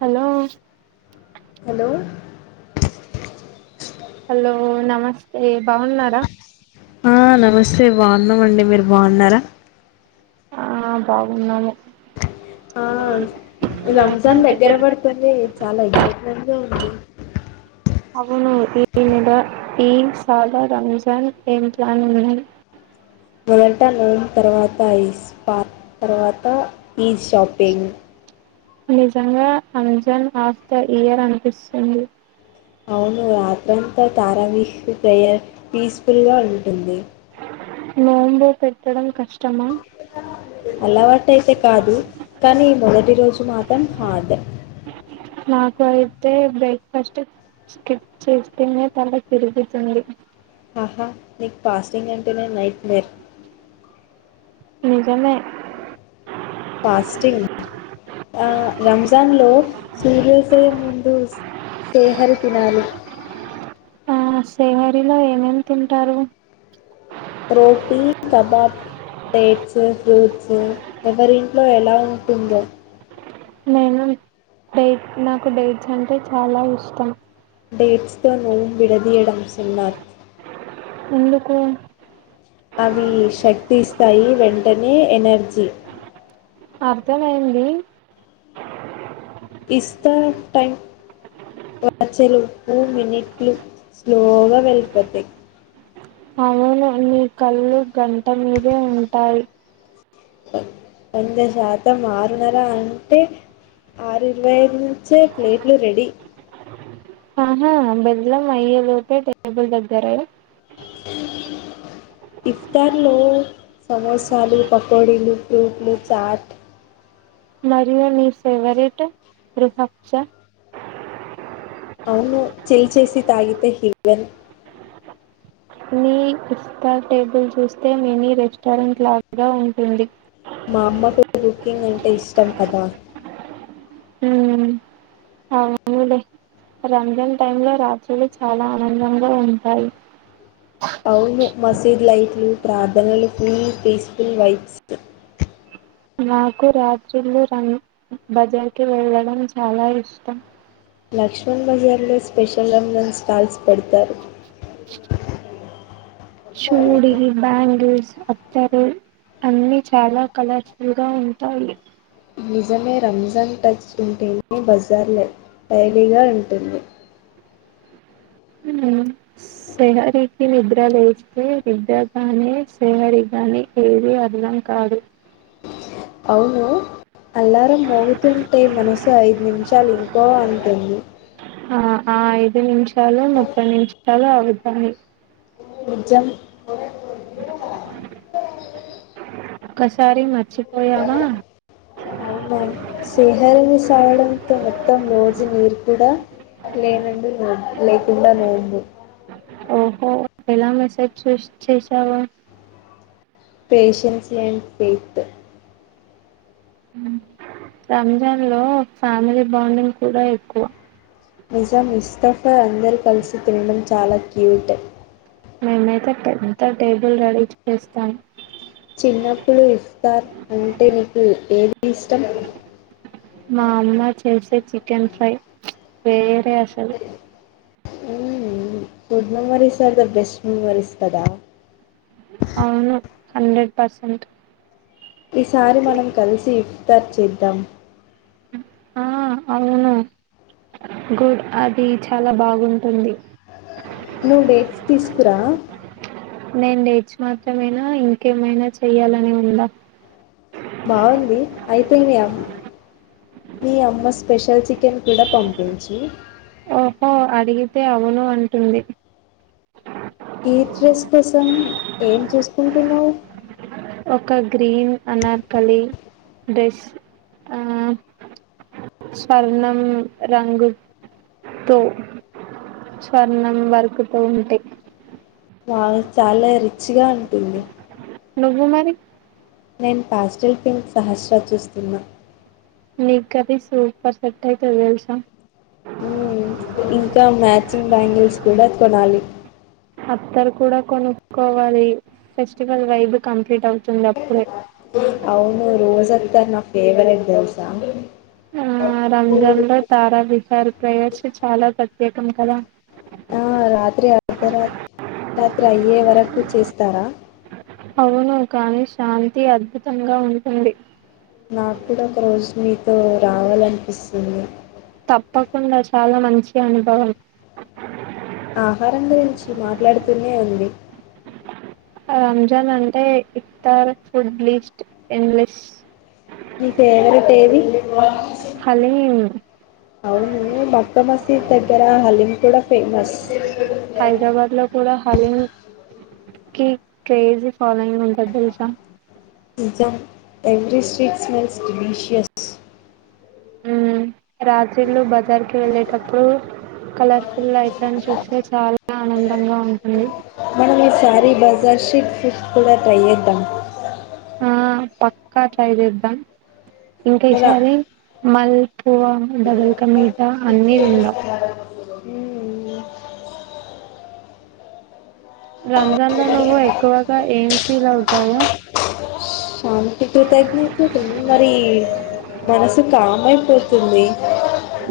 Hello hello hello నమస్తే బాగున్నారా ఆ నమస్తే బాగున్నాము అండి మీరు బాగున్నారా ఆ బాగున్నాను ఆ రంజాన్ దగ్గర పడితేనే చాలా ఎక్సైట్ మెంట్ అ అవును ఈమెడ ఈ సాధ రంజాన్ ఏం ప్లాన్ ఉన్నాయి మొదట నూన్ తర్వాతస్ పా తర్వాత ఈద్ షాపింగ్ నిజంగా రంజన్ ఆఫ్ ద ఇయర్ అనిపిస్తుంది అవును రాత్రంతా తారావిహ ప్రేయర్ పీస్ఫుల్ గా ఉంటుంది నోం పెతడాం కష్టం అలవాటు అయితే కాదు కానీ మొదటి రోజు మాత్ర పం హార్డ్ నాకు అయితే బ్రేక్ఫాస్ట్ స్కిప్ చేస్తేనే తల తిరుగుతుంది ఆహా నీకు ఫస్టింగ్ అంటే నేను నైట్ మలేర్ ఇకన్నే ఫాస్టింగ్ రంజాన్లో సూర్యోదయం ముందు శేహరి తినాలి శేహరిలో ఏమేమి తింటారు ప్రోటీన్ కబాబ్ డేట్స్ ఫ్రూట్స్ ఎవరింట్లో ఎలా ఉంటుందో నేను డేట్ నాకు డేట్స్ అంటే చాలా ఇష్టం డేట్స్ తోను విడదీయడం సున్నాత్ ఎందుకు అవి శక్తి ఇస్తాయి వెంటనే ఎనర్జీ అర్థంయంది ఇస్తా టైం వచలుపు మినిట్లు స్లోగా వెళ్ళిపోతాయి అవును నీ కళ్ళు గంట మీదే ఉంటాయి వంద శాతం ఆరున్నర అంటే ఆరు ఇరవై ఐదు నుంచే ప్లేట్లు రెడీ ఆహా బెల్లం అయ్య లోపే టేబుల్ దగ్గర ఇఫ్తార్లో సమోసాలు పకోడీలు ఫ్రూట్లు చాట్ మరియు మీ ఫేవరెట్ రిహబ్చ అవును చెల్చేసి తాగితే హివన్ మీ ఇస్తా టేబుల్ చూస్తే మినీ రెస్టారెంట్ లాగా ఉంటుంది మా అమ్మకు కుకింగ్ అంటే ఇష్టం కదా అవును రంజన్ టై లో రాత్రులు చాలా ఆనందంగా ఉంటాయి అవును మసీద్ లైట్లు ప్రార్థనలు ఫుల్ పీస్ఫుల్ వైబ్స్ నాకు రాత్రిలు ర బజార్ కి వెళ్ళడం చాలా ఇష్టం లక్ష్మణ్ బజార్ లో స్పెషల్ రజన్ స్టాల్స్ పెడతారు చూడి బ్యాంగిల్స్ అత్తర్లు అన్ని చాలా కలర్ఫుల్గా ఉంటాయి నిజమే రంజాన్ టచ్ ఉంటేని బజార్లో టైలీగా ఉంటుంది సెహరికి నిద్ర లేస్తే విద్రగానే సెహరిగానే ఏది అర్థం కాదు అవును అల్లారం మోగుతుంటే మనసు ఐదు నిమిషాలు ఇంకో అంటుంది అ చాలా ముప్పై నుంచి చాలా అవద్ అడి నిజం ఒకసారి మ అవునా సేమ్ రని సావడంతో మొత్తం రోజు నీరు కూడా లేనండు లేకుండా లేంది ఓహో ఎలా మెసేజ్ చే చేసవా పేషన్స్ ల్యాండ్ ఫయిట్ రంజాన్ లో ఫ్యామిలీ బాండింగ్ కూడా ఎక్కువ నిజాం ముస్తఫా అందరు కలిసి తినడం చాలా క్యూట్ మేమైతే ఎంత టేబుల్ రెడీ చేస్తాం చిన్నప్పులుు ఇఫ్తార్ అంట ఎకు ఏది ఇష్టం మా సే సే అసలు food memories are the best memories కదా అవును హన్ండ్రెడ్ పర్సెంట్ ఈసారి మనం కలిసి త చేిద్దం ఆ అవును గుడ్ అది చాలా బాగుంటుంది నువు డేట్స్ తీసుకురా నేను డేట్స్ మాత్రమేనా ఇంకేమైనా చెయ్యాలని ఉందా బాగుంది అయితే మీ అమ్ మీ అమ్మ స్పెషల్ చికెన్ కూడా పంపించు ఓహో అడిగితే అవును అంటుంది ఈ డ్రెస్ కోసం ఏం చూసుకుంటున్నావు ఒక గ్రీన్ అనార్కళి డ్రెస్ ఆ స్వర్ణం రంగు తో స్వర్ణం వర్కు తో ఉంటే వా చాలా రిచ్గా ఉంటుంది నువ్వు మరి నేను పాస్టిల్ పింక్ సహస్రా చూస్తున్నా నీకు కది సూపర్ సెక్ట్ అయితే తెలుసాం ఇంకా మ్యాచింగ్ బ్యాంగిల్స్ కూడా కొనాలి అత్తరు కూడా కొనుక్కోవాలి ఫెస్టివల్ వైబ్ కంప్లీట్ అవుతు అవును రోజ వత నా ఫేవరెట్ దోసా ఆ రంజాన్ లో తారా విహార్ ప్రవేశ చాలా ప్రత్యేక ం కదా ఆ రాత్రి అర్ధరాత్ర రాత్రి అయ్యే వరకు చేస్తారా అవును కానీ శాంతి అద్భుతంగా ఉంటుంది ో రావాలనిపిస్తుంది తప్పకుండా చాలా మంచి అనుభవం ఆహారం గురించి మాట్లాడుతూనే ఉంది రంజాన్ అంటే ఇక్తార్ ఫుడ్ బ్లీస్డ్ ఎన్లెస్ నీ ఫేవరెట్ ఏది హలీం అవును మక్క మసీద్ దగ్గర హలీం కూడా ఫే మస్ హైదరాబాద్ లో కూడా హలీం కి క్రేజీ ఫాలోయింగ్ ఉంటంది తెలుసా Nizam ఎవీ street smells delicious um రాత్రిలు బజార్ కి వెళ్ళేటప్పుడు కలర్ఫుల్ ఐట్లను చూస్తే చాలా ఆనందంగా ఉంటుంది మీ శారీ బజాషీట్ ఫిట్ కూడా త్రైచేద్దాం ఆ పక్కా రాయిచేద్దాం ఇంకా కదా సారి మల్పువ డబల్క మీటా అన్నీ తిందాం మ్మ్. రంజాన్ లో నువ్వు ఎక్కువగా ఏం ఫీల్ అవుతావు తగ్నిించ మరి మనసు కామ్ అయిపోతుంది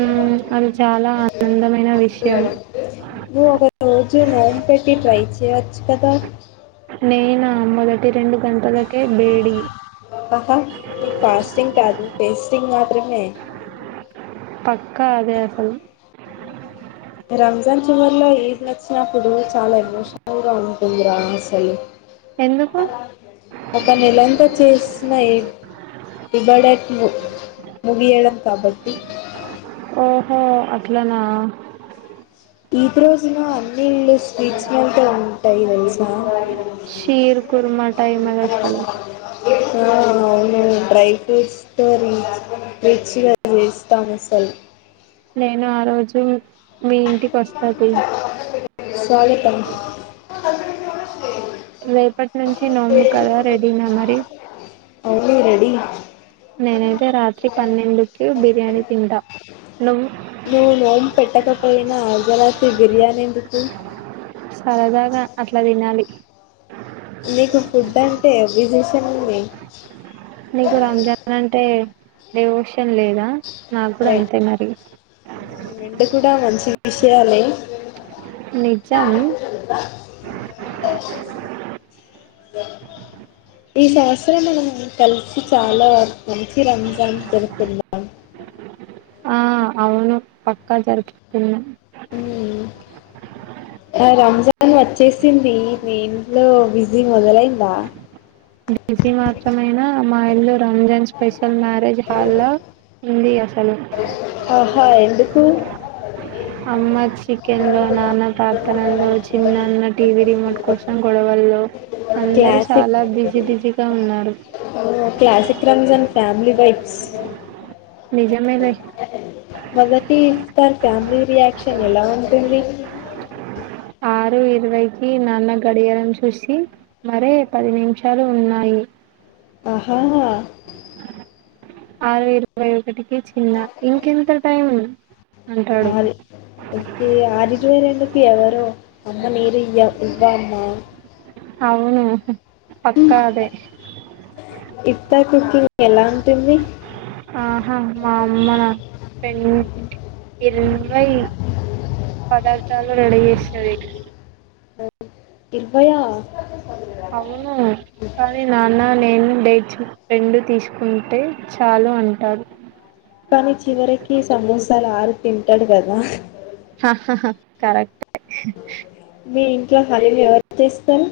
ఉమ్ అది చాలా ఆనందమైన విషయం చూ నన్ పెట్టి ట్రై చేయచ్చు కదా నేనామ్మదగారి రెండు గంటలకి ఆహా ఫాస్టింగ్ కాదు పేస్టింగ్ మాత్రమే పక్క అదే అసలు రమ్ వంచివర్లో ఎదలోచ్చినప్పుడు చాలా ఎమోషనల్ గా ఉంటుంది రా అసలు ఎందుకు ఒక నెల ఎంత చేసి న్నా ఇబడ ము ముగియడం కబడ్టి ఓహో అట్లానా ఈద్ రోజులో అన్ని ఇలు స్వీట్స్లుంట ఉంటాయి తేలుసా షీర్ కుర్మా టై మల చలు ఆ అవును డ్రై ఫ్రూట్స్తో ర రిచిగా చేస్తాం అసలు నేను ఆ రోజు మీ ఇంటికి వస్తా తీ సాలితం అ [unintelligible] రేపటి నుంచి నోము కదా రెడీనా మరి ఓంగ్లీ రెడి నేనైతే రాత్రి పన్నెండుకి బిర్యానీ తింటా నువ్వు నువ్వు నోమ్ పెట్టకపోయిన అర్ధరాత్రి బిర్యానీ ఎందుకు సరదాగా అట్లా తినాలి మీకు ఫుడ్ అంటే విజషన్ంది నీకు రంజాన్ అంటే అదే లేదా నాకు కూడా రే అంతే మరి తీశయాల [unintelligible] నిజం ఈ సంవత్సరం మనం కలిసి చాలా వ మంచి రంజాన్ జరుపుతున్నాం ఆ అవును పక్క జరకున్న మ్మ్ రంజాన్ వచ్చేసింది నే ఇంట్లో బిజీ మొదలైందా బసి మాత్రమైనా అమ్మా ఇల్లు రంజాన్ స్పెషల్ మ్యారేజ్ హాల్లా ఉంది అసలు ఆ హా ఎందుకు అమ్మ చికెన్ లో నాన్న ప్రార్థనలో చిన్నన్న టీవీ రిమోట్ కోసం గొడవల్లో అందరు క్లాసిక్ చాలా బిజీ బిజీగా ఉన్నారు ఆ, క్లాసిక్ రంజాన్ ఫ్యామిలీ వైబ్స్ నిజమేలే మొదటి ఇ ప ఫ్యామలీ రియాక్షన్ ఎలా ఉంటుంది ఆరు ఇరవైకి నాన్న గడియారం చూసి మరే పది నిమిషాలు ఉన్నాయి ఆహా ఆరు ఇరవై ఇక్కటికే చిన్న ఇంకెంత టైం అంటాడు ఆరి ఓకే ఆరిజువే రెండుకి ఎవరో అమ్మ నీరు య్య ఉల్వా అమ్మమా అవును పక్కదే ఇఫ్తార్ కుకింగ్ ఎలా ఉంటుంది ఆహా అమ్మ నా పె ఇరవై పదార్థాలు రెడీ చేసినది ఇర్బయా అవును కానీ నాన్న నేను డేచ్ రెండు తీసుకుంటే చాలు అంటారు కానీ చివరికి సమోసాలు ఆరు తింటాడు కదా కరెక్ట్ మీ ఇంట్లో పనులు ఎవరు తెస్తారు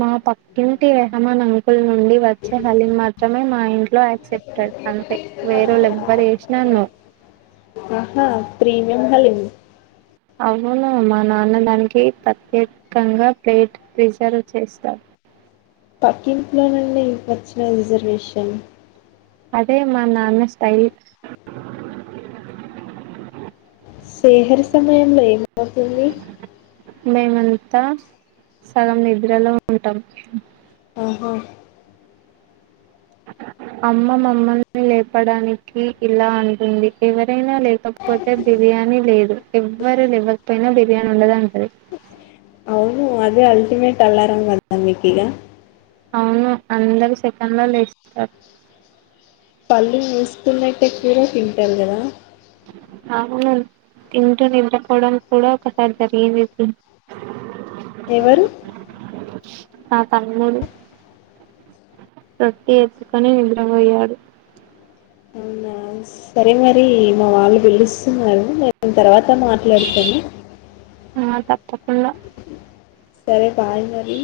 మా పకింటి ఏహమా అంకుల్ నుండి వచ్చే హలిని మాత్రమే మా ఇంట్లో యాక్సెప్టెడ్ అంతే వేరేళ ఎవ్వరు వేసినా నువ్ ఏం హలీం అవును మా నాన్న దానికి ప్రత్యేకంగా ప్లేట్ రిజర్వ్ చేస్తాడు పక్కింపులో నుండి వచ్చిన రిజర్వేషన్ అదే మా నాన్న స్టైల్ శేహరి సమయంలో ఎ వడుతుంది త సగం నిద్రలో ఉంటాం ఆహా అమ్మ మమ్మల్ని లేపడానికి ఇలా అంటుంది ఎవర్ రైనా లేవకపోతే బిర్యానీ లేదు ఎవ్వరు లేవ్వకపోయినా బిర్యానీ ఉండదంటది అవును అదే అల్టిమేట్ అలారం కద మీకీగా అవును అందరు సెకండ్ లో లేస్ తర్ కల్లు మూస్ తున్నయ్ టేక్ కూడ తింటరు కదా అవును తంటూ నిద్రపోవడం కూడా ఒకసారి జరిగింది ఎవరు ఆ తమ్ముడు రొట్టె ఎత్తుకొని నిద్రపోయడు అవునా సరే మరి మ వాళ్ళు పిళ్ళిస్తున్నారు మ ర్ తర్వా త మాట్లాడుతాను ఆ తప్పకుండా సరే బాయ్ మరి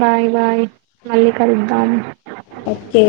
బాయ్ బాయ్ మళ్ళీ కలుద్దాం ఓకే